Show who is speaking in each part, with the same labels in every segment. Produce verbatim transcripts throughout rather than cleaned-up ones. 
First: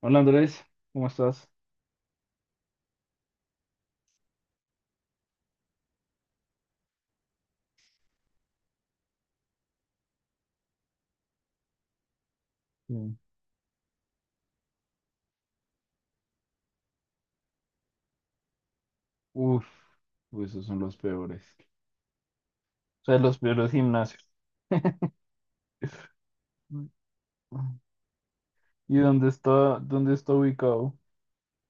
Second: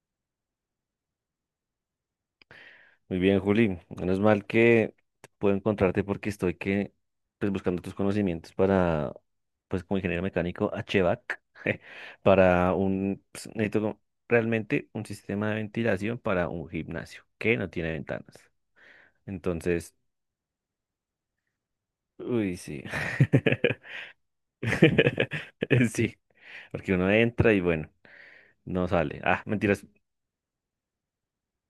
Speaker 1: Hola Andrés, ¿cómo estás?
Speaker 2: Muy bien, Juli. Menos mal que puedo encontrarte porque estoy que, pues, buscando tus conocimientos para, pues, como ingeniero mecánico H V A C, para
Speaker 1: Mm.
Speaker 2: un, pues, necesito como- realmente un sistema de ventilación para un gimnasio que no tiene ventanas.
Speaker 1: Uf,
Speaker 2: Entonces,
Speaker 1: uy, esos son los peores.
Speaker 2: uy, sí.
Speaker 1: O sea, los peores gimnasios.
Speaker 2: Sí, porque uno entra y
Speaker 1: Mm.
Speaker 2: bueno, no
Speaker 1: ¿Y
Speaker 2: sale.
Speaker 1: dónde
Speaker 2: Ah,
Speaker 1: está,
Speaker 2: mentiras,
Speaker 1: dónde está ubicado?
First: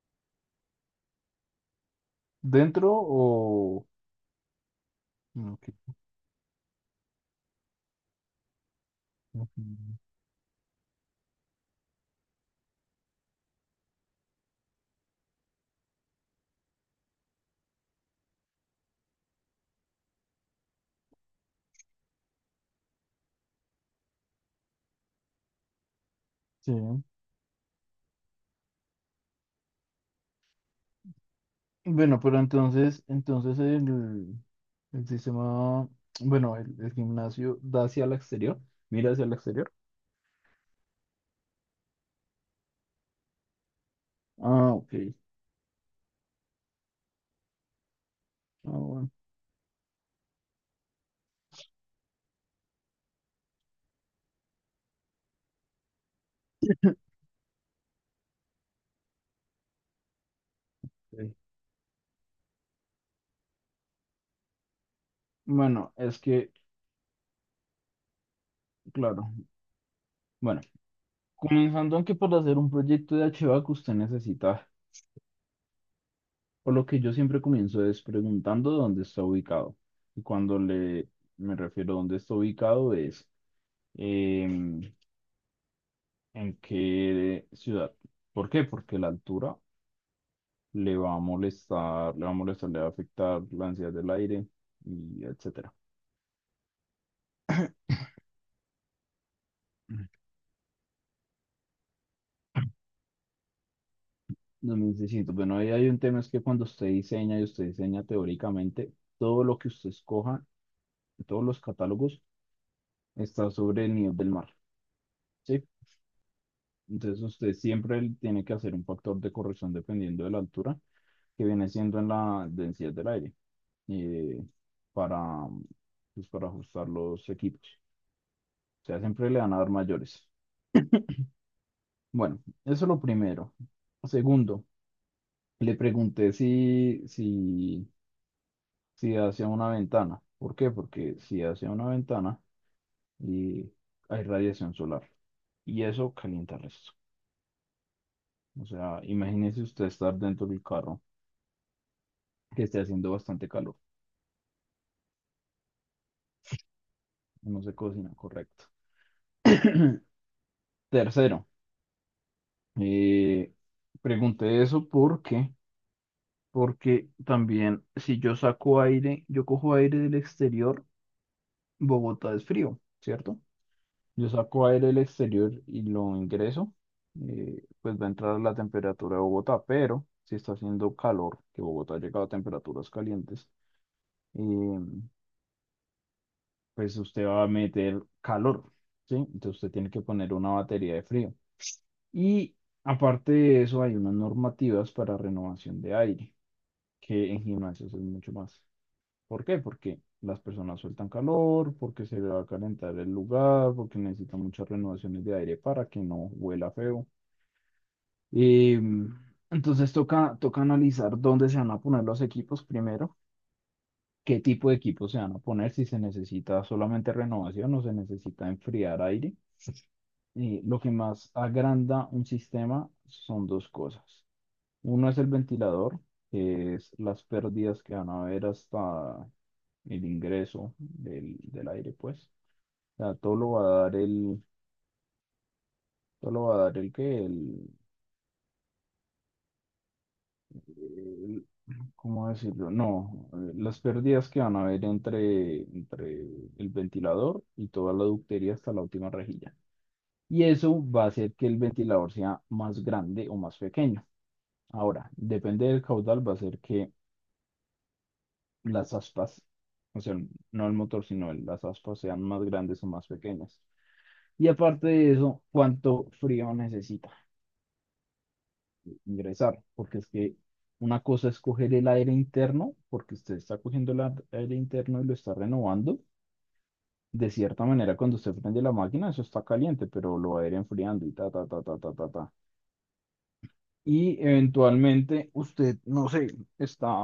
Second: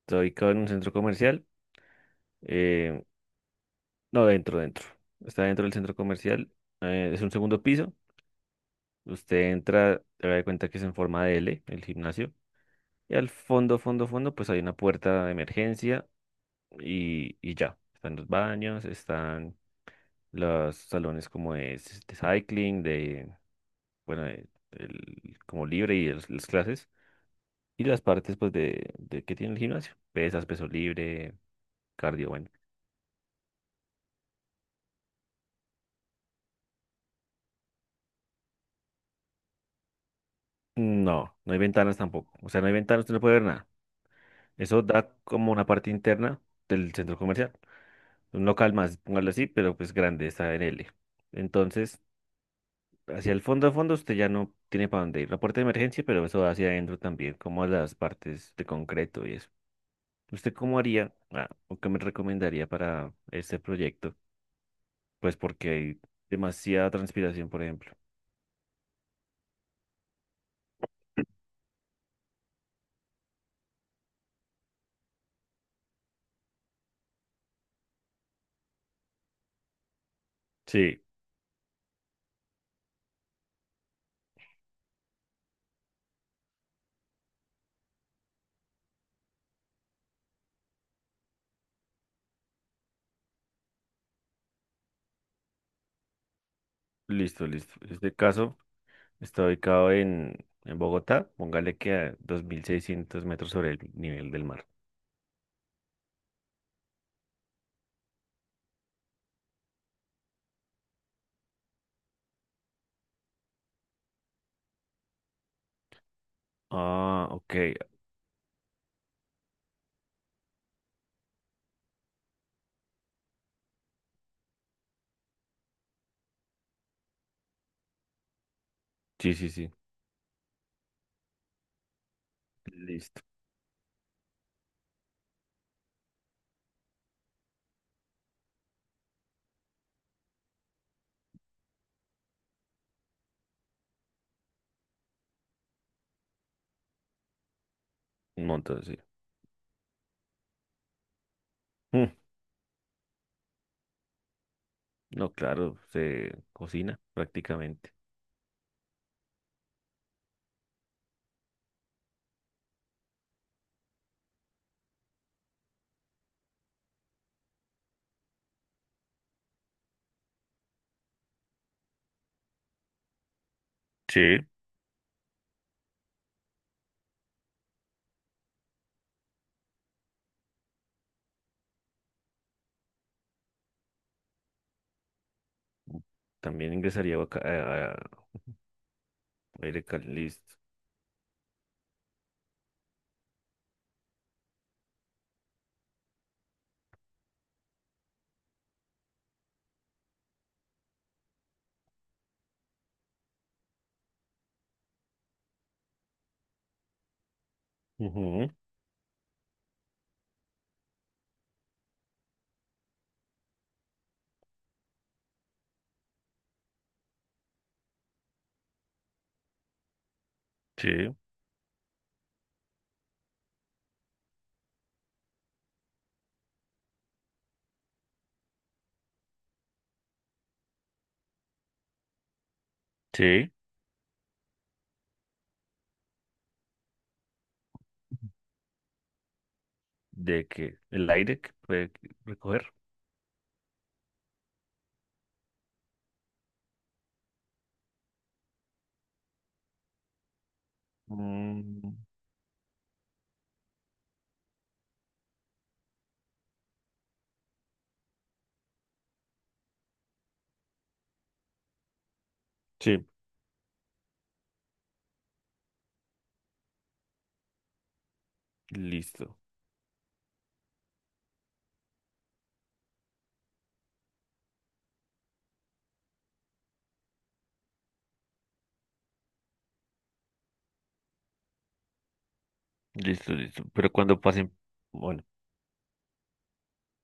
Speaker 2: estoy acá en un centro comercial.
Speaker 1: ¿Dentro
Speaker 2: eh,
Speaker 1: o?
Speaker 2: no, dentro, dentro. Está
Speaker 1: no?
Speaker 2: dentro
Speaker 1: Ok.
Speaker 2: del centro comercial. Eh, es un segundo piso. Usted
Speaker 1: Ujú.
Speaker 2: entra, se da cuenta que es en forma de L, el gimnasio. Y al fondo, fondo, fondo, pues hay una puerta de emergencia y, y ya. Están los baños, están los salones como de, s- de cycling, de, bueno, de- el- como libre y los- las
Speaker 1: Sí,
Speaker 2: clases. Y las partes, pues, de, de que tiene el gimnasio. Pesas, peso libre,
Speaker 1: bueno,
Speaker 2: cardio,
Speaker 1: pero
Speaker 2: bueno.
Speaker 1: entonces, entonces el, el sistema, bueno, el, el gimnasio da hacia el exterior, mira hacia el exterior.
Speaker 2: No, no hay ventanas tampoco. O sea, no hay ventanas, usted no puede ver nada.
Speaker 1: Ah,
Speaker 2: Eso
Speaker 1: ok.
Speaker 2: da como una parte interna del centro comercial. Un
Speaker 1: Ah,
Speaker 2: local más,
Speaker 1: bueno.
Speaker 2: póngalo así, pero pues grande, está en L. Entonces, hacia el fondo a fondo usted ya no tiene para dónde ir. La puerta de emergencia, pero eso va hacia adentro también, como a las partes de concreto y eso. ¿Usted cómo haría,
Speaker 1: Sí.
Speaker 2: ah, o qué me recomendaría para este proyecto? Pues porque
Speaker 1: Bueno,
Speaker 2: hay
Speaker 1: es que,
Speaker 2: demasiada transpiración, por ejemplo.
Speaker 1: claro. Bueno. Comenzando aunque por hacer un proyecto de archivo que usted necesita, por lo que yo siempre comienzo es preguntando dónde está ubicado. Y cuando
Speaker 2: Sí,
Speaker 1: le me refiero a dónde está ubicado es em, en qué ciudad. ¿Por qué? Porque la altura le va a molestar, le va a molestar, le va a afectar la ansiedad del aire y etcétera.
Speaker 2: listo, listo. Este caso está ubicado en, en Bogotá, póngale que a dos mil seiscientos metros sobre el nivel del mar.
Speaker 1: No me necesito. Bueno, ahí hay un tema es que cuando usted diseña y usted diseña teóricamente, todo lo que usted escoja, todos los catálogos, está sobre el nivel del mar. Sí, entonces
Speaker 2: Ah,
Speaker 1: usted
Speaker 2: ok.
Speaker 1: siempre tiene que hacer un factor de corrección dependiendo de la altura, que viene siendo en la densidad del aire, eh, para, pues, para ajustar los equipos. O sea, siempre
Speaker 2: Sí,
Speaker 1: le
Speaker 2: sí,
Speaker 1: van a dar
Speaker 2: sí.
Speaker 1: mayores. Bueno, eso es lo
Speaker 2: Listo.
Speaker 1: primero. Segundo, le pregunté si, si, si hacia una ventana. ¿Por qué? Porque si hacia una ventana y hay radiación solar y eso calienta el resto.
Speaker 2: Un
Speaker 1: O
Speaker 2: montón, sí.
Speaker 1: sea, imagínese usted estar dentro del carro que esté haciendo bastante calor.
Speaker 2: No, claro, se cocina
Speaker 1: No se
Speaker 2: prácticamente.
Speaker 1: cocina, correcto. Tercero, eh, pregunté eso porque, porque también si yo saco aire, yo cojo aire del exterior, Bogotá es frío, ¿cierto? Yo
Speaker 2: Sí,
Speaker 1: saco aire del exterior y lo ingreso. Eh, pues va a entrar la temperatura de Bogotá, pero si está haciendo calor, que Bogotá ha llegado a temperaturas calientes, eh,
Speaker 2: también
Speaker 1: pues
Speaker 2: ingresaría
Speaker 1: usted
Speaker 2: vaca-
Speaker 1: va a
Speaker 2: a-
Speaker 1: meter
Speaker 2: a-
Speaker 1: calor, ¿sí? Entonces usted
Speaker 2: aire
Speaker 1: tiene que poner
Speaker 2: caliente.
Speaker 1: una batería de frío. Y aparte de eso, hay unas normativas para renovación de aire, que en gimnasios es mucho más. ¿Por qué? Porque las personas sueltan calor, porque se va a calentar el lugar, porque necesitan muchas renovaciones de aire para que no huela feo.
Speaker 2: Ujú.
Speaker 1: Em, entonces toca, toca analizar dónde se van a poner los equipos primero, qué tipo de equipos se van a poner, si se necesita solamente renovación o se necesita enfriar aire. Eh, lo que
Speaker 2: Sí,
Speaker 1: más agranda un sistema son dos cosas. Uno es el ventilador, que es las pérdidas que van a haber hasta el ingreso del, del aire, pues. O sea, todo
Speaker 2: sí,
Speaker 1: lo va a dar el, todo lo va a dar el que, el,
Speaker 2: de que el aire
Speaker 1: el-
Speaker 2: que puede
Speaker 1: ¿cómo
Speaker 2: recoger.
Speaker 1: decirlo? No, eh, las pérdidas que van a haber entre, entre el ventilador y toda la ductería hasta la última rejilla. Y eso va a hacer que el
Speaker 2: Mm,
Speaker 1: ventilador sea más grande o más pequeño. Ahora, depende del caudal, va a ser que las aspas, o sea, no el motor, sino el- las aspas sean más grandes o más
Speaker 2: sí.
Speaker 1: pequeñas. Y aparte de eso, cuánto frío necesita
Speaker 2: Listo,
Speaker 1: ingresar, porque es que una cosa es coger el aire interno, porque usted está cogiendo el ar- aire interno y lo está renovando. De cierta manera, cuando usted prende la máquina, eso está caliente, pero lo va a ir enfriando y ta, ta, ta, ta, ta, ta, ta.
Speaker 2: listo, listo. Pero
Speaker 1: Y
Speaker 2: cuando pasen, bueno,
Speaker 1: eventualmente usted, no sé, está.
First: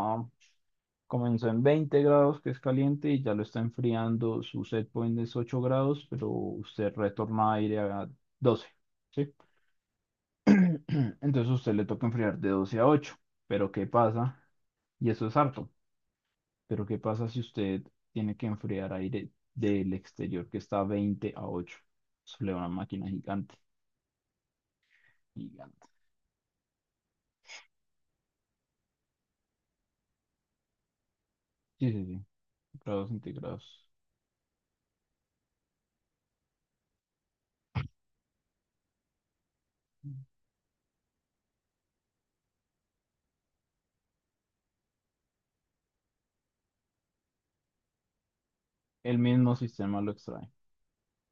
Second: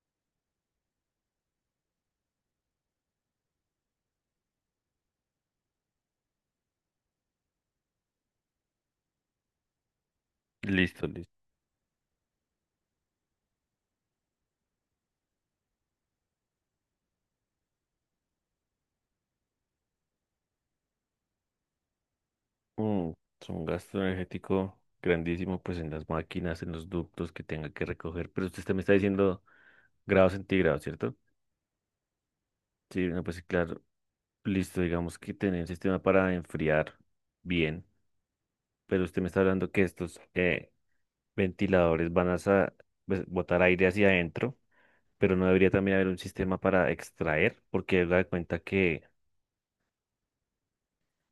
Speaker 1: Comenzó en veinte grados, que es caliente, y ya lo está enfriando. Su set point es ocho grados, pero usted retorna aire a doce. ¿Sí?
Speaker 2: listo, listo.
Speaker 1: Entonces a usted le toca enfriar de doce a ocho. Pero ¿qué pasa? Y eso es harto. Pero ¿qué pasa si usted tiene que enfriar aire del exterior que está a veinte a ocho. Eso le da una máquina
Speaker 2: Mm, es
Speaker 1: gigante,
Speaker 2: un gasto energético grandísimo, pues
Speaker 1: gigante.
Speaker 2: en las máquinas, en los ductos que tenga que recoger. Pero usted me está diciendo grados centígrados, ¿cierto?
Speaker 1: Sí, sí, sí,
Speaker 2: Sí,
Speaker 1: grados
Speaker 2: no, pues sí, claro.
Speaker 1: centígrados.
Speaker 2: Listo, digamos que tener un sistema para enfriar bien, pero usted me está hablando que estos eh, ventiladores van a sa- pues, botar aire hacia adentro, pero no debería también haber un sistema para extraer, porque da cuenta que,
Speaker 1: El mismo sistema lo extrae.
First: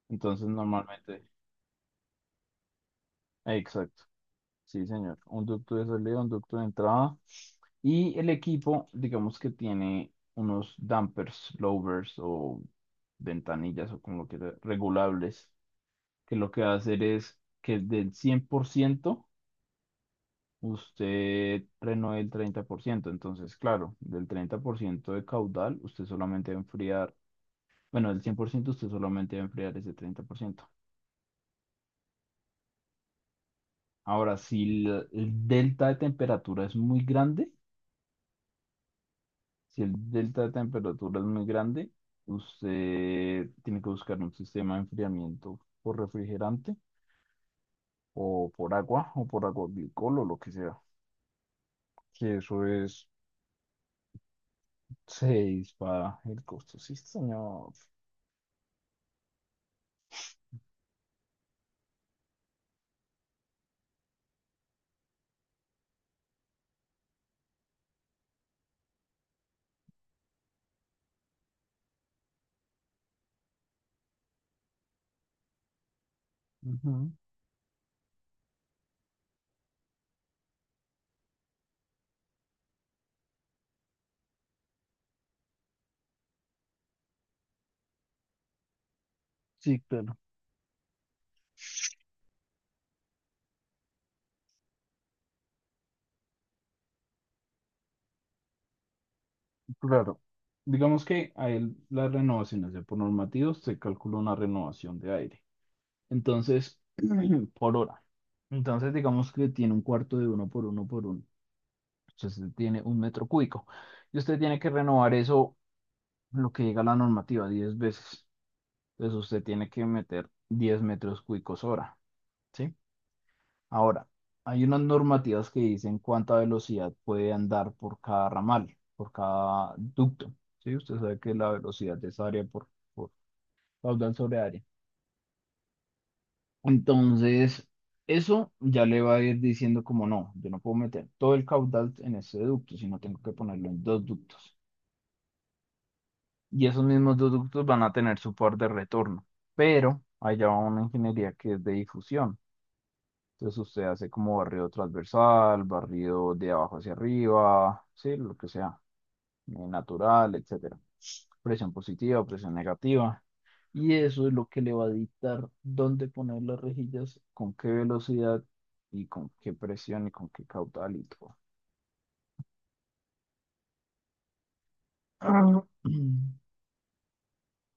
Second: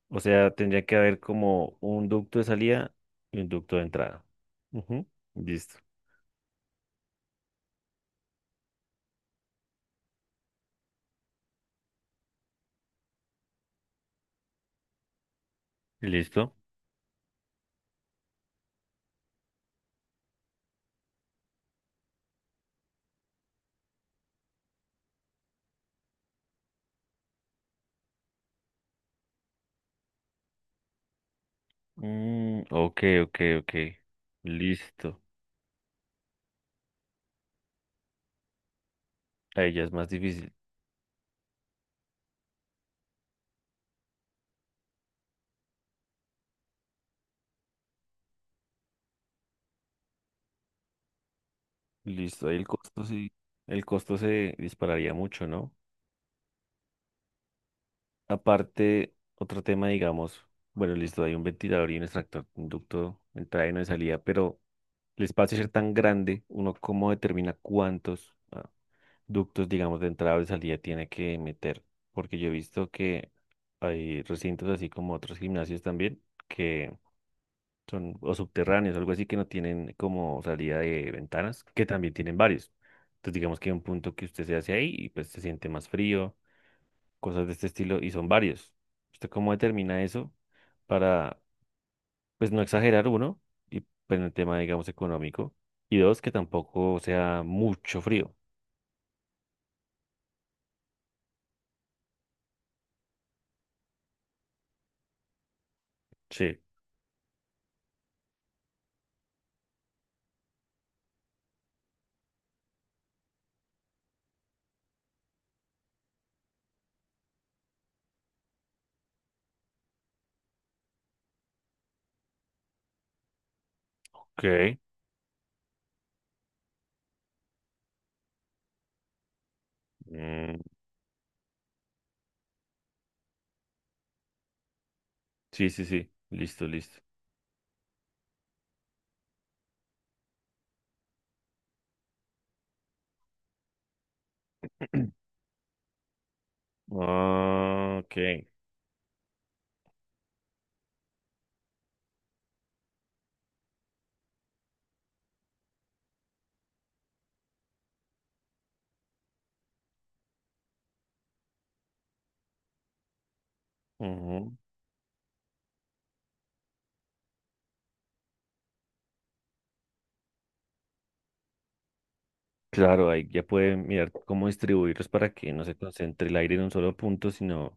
Speaker 2: o
Speaker 1: Entonces
Speaker 2: sea, tendría que haber
Speaker 1: normalmente,
Speaker 2: como un ducto de salida y un ducto de
Speaker 1: exacto.
Speaker 2: entrada.
Speaker 1: Sí,
Speaker 2: Ujú.
Speaker 1: señor. Un ducto
Speaker 2: Listo.
Speaker 1: de salida, un ducto de entrada. Y el equipo, digamos que tiene unos dampers, lowers o ventanillas o como lo quiera, regulables, que lo
Speaker 2: ¿Listo?
Speaker 1: que va a hacer es que del cien por ciento usted frenó el treinta por ciento. Entonces, claro, del treinta por ciento de caudal, usted solamente va a enfriar, bueno, del cien por ciento usted solamente va a enfriar ese treinta por ciento.
Speaker 2: Mm, ok, ok, ok.
Speaker 1: Ahora, si el
Speaker 2: Listo.
Speaker 1: el delta de temperatura es muy grande,
Speaker 2: Ahí
Speaker 1: si
Speaker 2: ya
Speaker 1: el
Speaker 2: es más
Speaker 1: delta de
Speaker 2: difícil.
Speaker 1: temperatura es muy grande, usted tiene que buscar un sistema de enfriamiento por refrigerante o por agua o por agua glicol o lo que sea. Que
Speaker 2: Listo, ahí
Speaker 1: eso
Speaker 2: el costo
Speaker 1: es,
Speaker 2: sí, el costo se dispararía
Speaker 1: se
Speaker 2: mucho, ¿no?
Speaker 1: dispara el costo. Sí, señor.
Speaker 2: Aparte, otro tema, digamos, bueno, listo, hay un ventilador y un extractor, un ducto de entrada y uno de salida, pero el espacio ser tan grande, uno cómo determina cuántos ah, ductos, digamos, de entrada o de salida tiene que meter, porque yo he visto que hay recintos así como otros gimnasios también, que
Speaker 1: Ujú.
Speaker 2: son o subterráneos, algo así que no tienen como salida de ventanas, que también tienen varios. Entonces digamos que hay un punto que usted se hace ahí y pues se siente más frío, cosas de este estilo, y son varios. ¿Usted cómo
Speaker 1: Sí,
Speaker 2: determina
Speaker 1: claro.
Speaker 2: eso para, pues no exagerar uno, y pues en el tema, digamos, económico, y dos, que tampoco sea mucho frío?
Speaker 1: Claro. Digamos que a él las renovaciones de por normativos se calcula una renovación de aire.
Speaker 2: Sí.
Speaker 1: Entonces, por hora. Entonces, digamos que tiene un cuarto de uno por uno por uno. Entonces tiene un metro cúbico. Y usted tiene que renovar eso, lo que llega a la normativa, diez veces. Entonces usted tiene que meter diez metros cúbicos hora, ¿sí? Ahora, hay unas
Speaker 2: Ok.
Speaker 1: normativas que dicen cuánta velocidad puede andar por cada ramal, por cada ducto,
Speaker 2: Mm,
Speaker 1: ¿sí? Usted sabe que la velocidad es área por, por caudal sobre área.
Speaker 2: sí, sí, sí. Listo, listo.
Speaker 1: Entonces, eso ya le va a ir diciendo como no, yo no puedo meter todo el caudal en ese ducto, sino tengo que ponerlo en dos ductos. Y esos mismos ductos van a
Speaker 2: Ah,
Speaker 1: tener su
Speaker 2: ok.
Speaker 1: par de retorno, pero allá va una ingeniería que es de difusión. Entonces usted hace como barrido transversal, barrido de abajo hacia arriba, sí, lo que sea, eh, natural, etcétera. Presión positiva, presión negativa. Y eso es lo
Speaker 2: Ujú.
Speaker 1: que le va a dictar dónde poner las rejillas, con qué velocidad y con qué presión y con qué caudal y todo.
Speaker 2: Claro, ahí ya pueden mirar cómo distribuirlos para que no se concentre el aire en un solo punto, sino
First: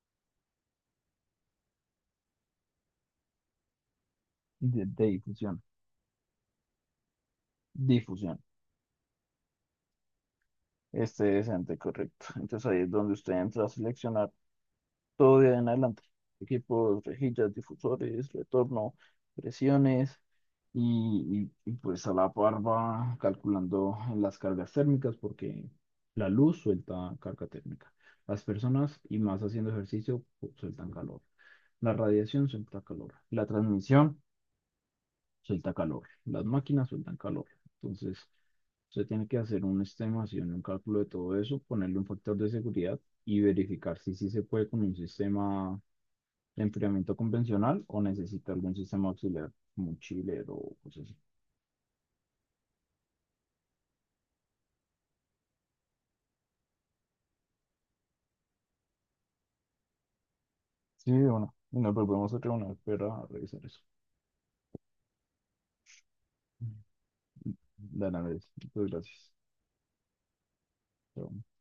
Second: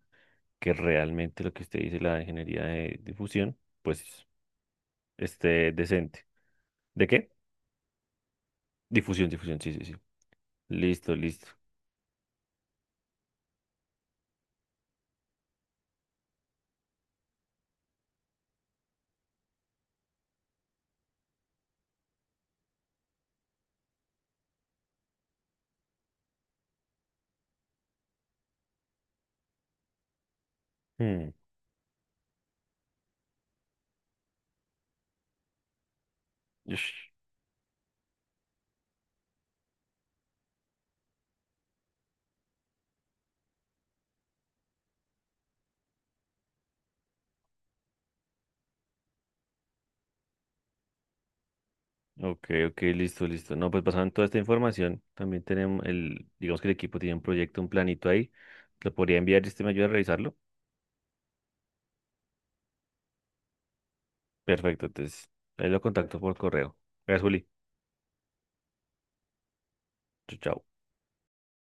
Speaker 2: que realmente lo que usted dice, la ingeniería de difusión, pues
Speaker 1: De, de difusión.
Speaker 2: esté decente. ¿De qué?
Speaker 1: Difusión.
Speaker 2: Difusión, difusión, sí, sí, sí. Listo,
Speaker 1: Este
Speaker 2: listo.
Speaker 1: decente, correcto. Entonces ahí es donde usted entra a seleccionar todo de ahí en adelante. Equipos, rejillas, difusores, retorno, presiones y, y- y, pues a la par va calculando las cargas térmicas porque la luz suelta carga térmica. Las personas y más haciendo ejercicio pu- sueltan calor.
Speaker 2: Hmm,
Speaker 1: La radiación suelta calor. La transmisión suelta calor. Las máquinas
Speaker 2: ush,
Speaker 1: sueltan calor. Entonces, usted tiene que hacer una estimación, un cálculo de todo eso, ponerle un factor de seguridad y verificar si sí se puede con un sistema de enfriamiento convencional o necesita algún sistema auxiliar, como un chiller o cosas así.
Speaker 2: ok, ok, listo, listo. No, pues basado en toda esta información, también tenemos el, digamos que el equipo tiene un proyecto, un planito ahí. Lo podría enviar y usted me ayuda a revisarlo.
Speaker 1: Sí, bueno, y nos volvemos a reunir para revisar eso.
Speaker 2: Perfecto, entonces ahí lo contacto por correo. Gracias, Juli.
Speaker 1: De nada, muchas gracias.
Speaker 2: Chao. Chao.
Speaker 1: Chao.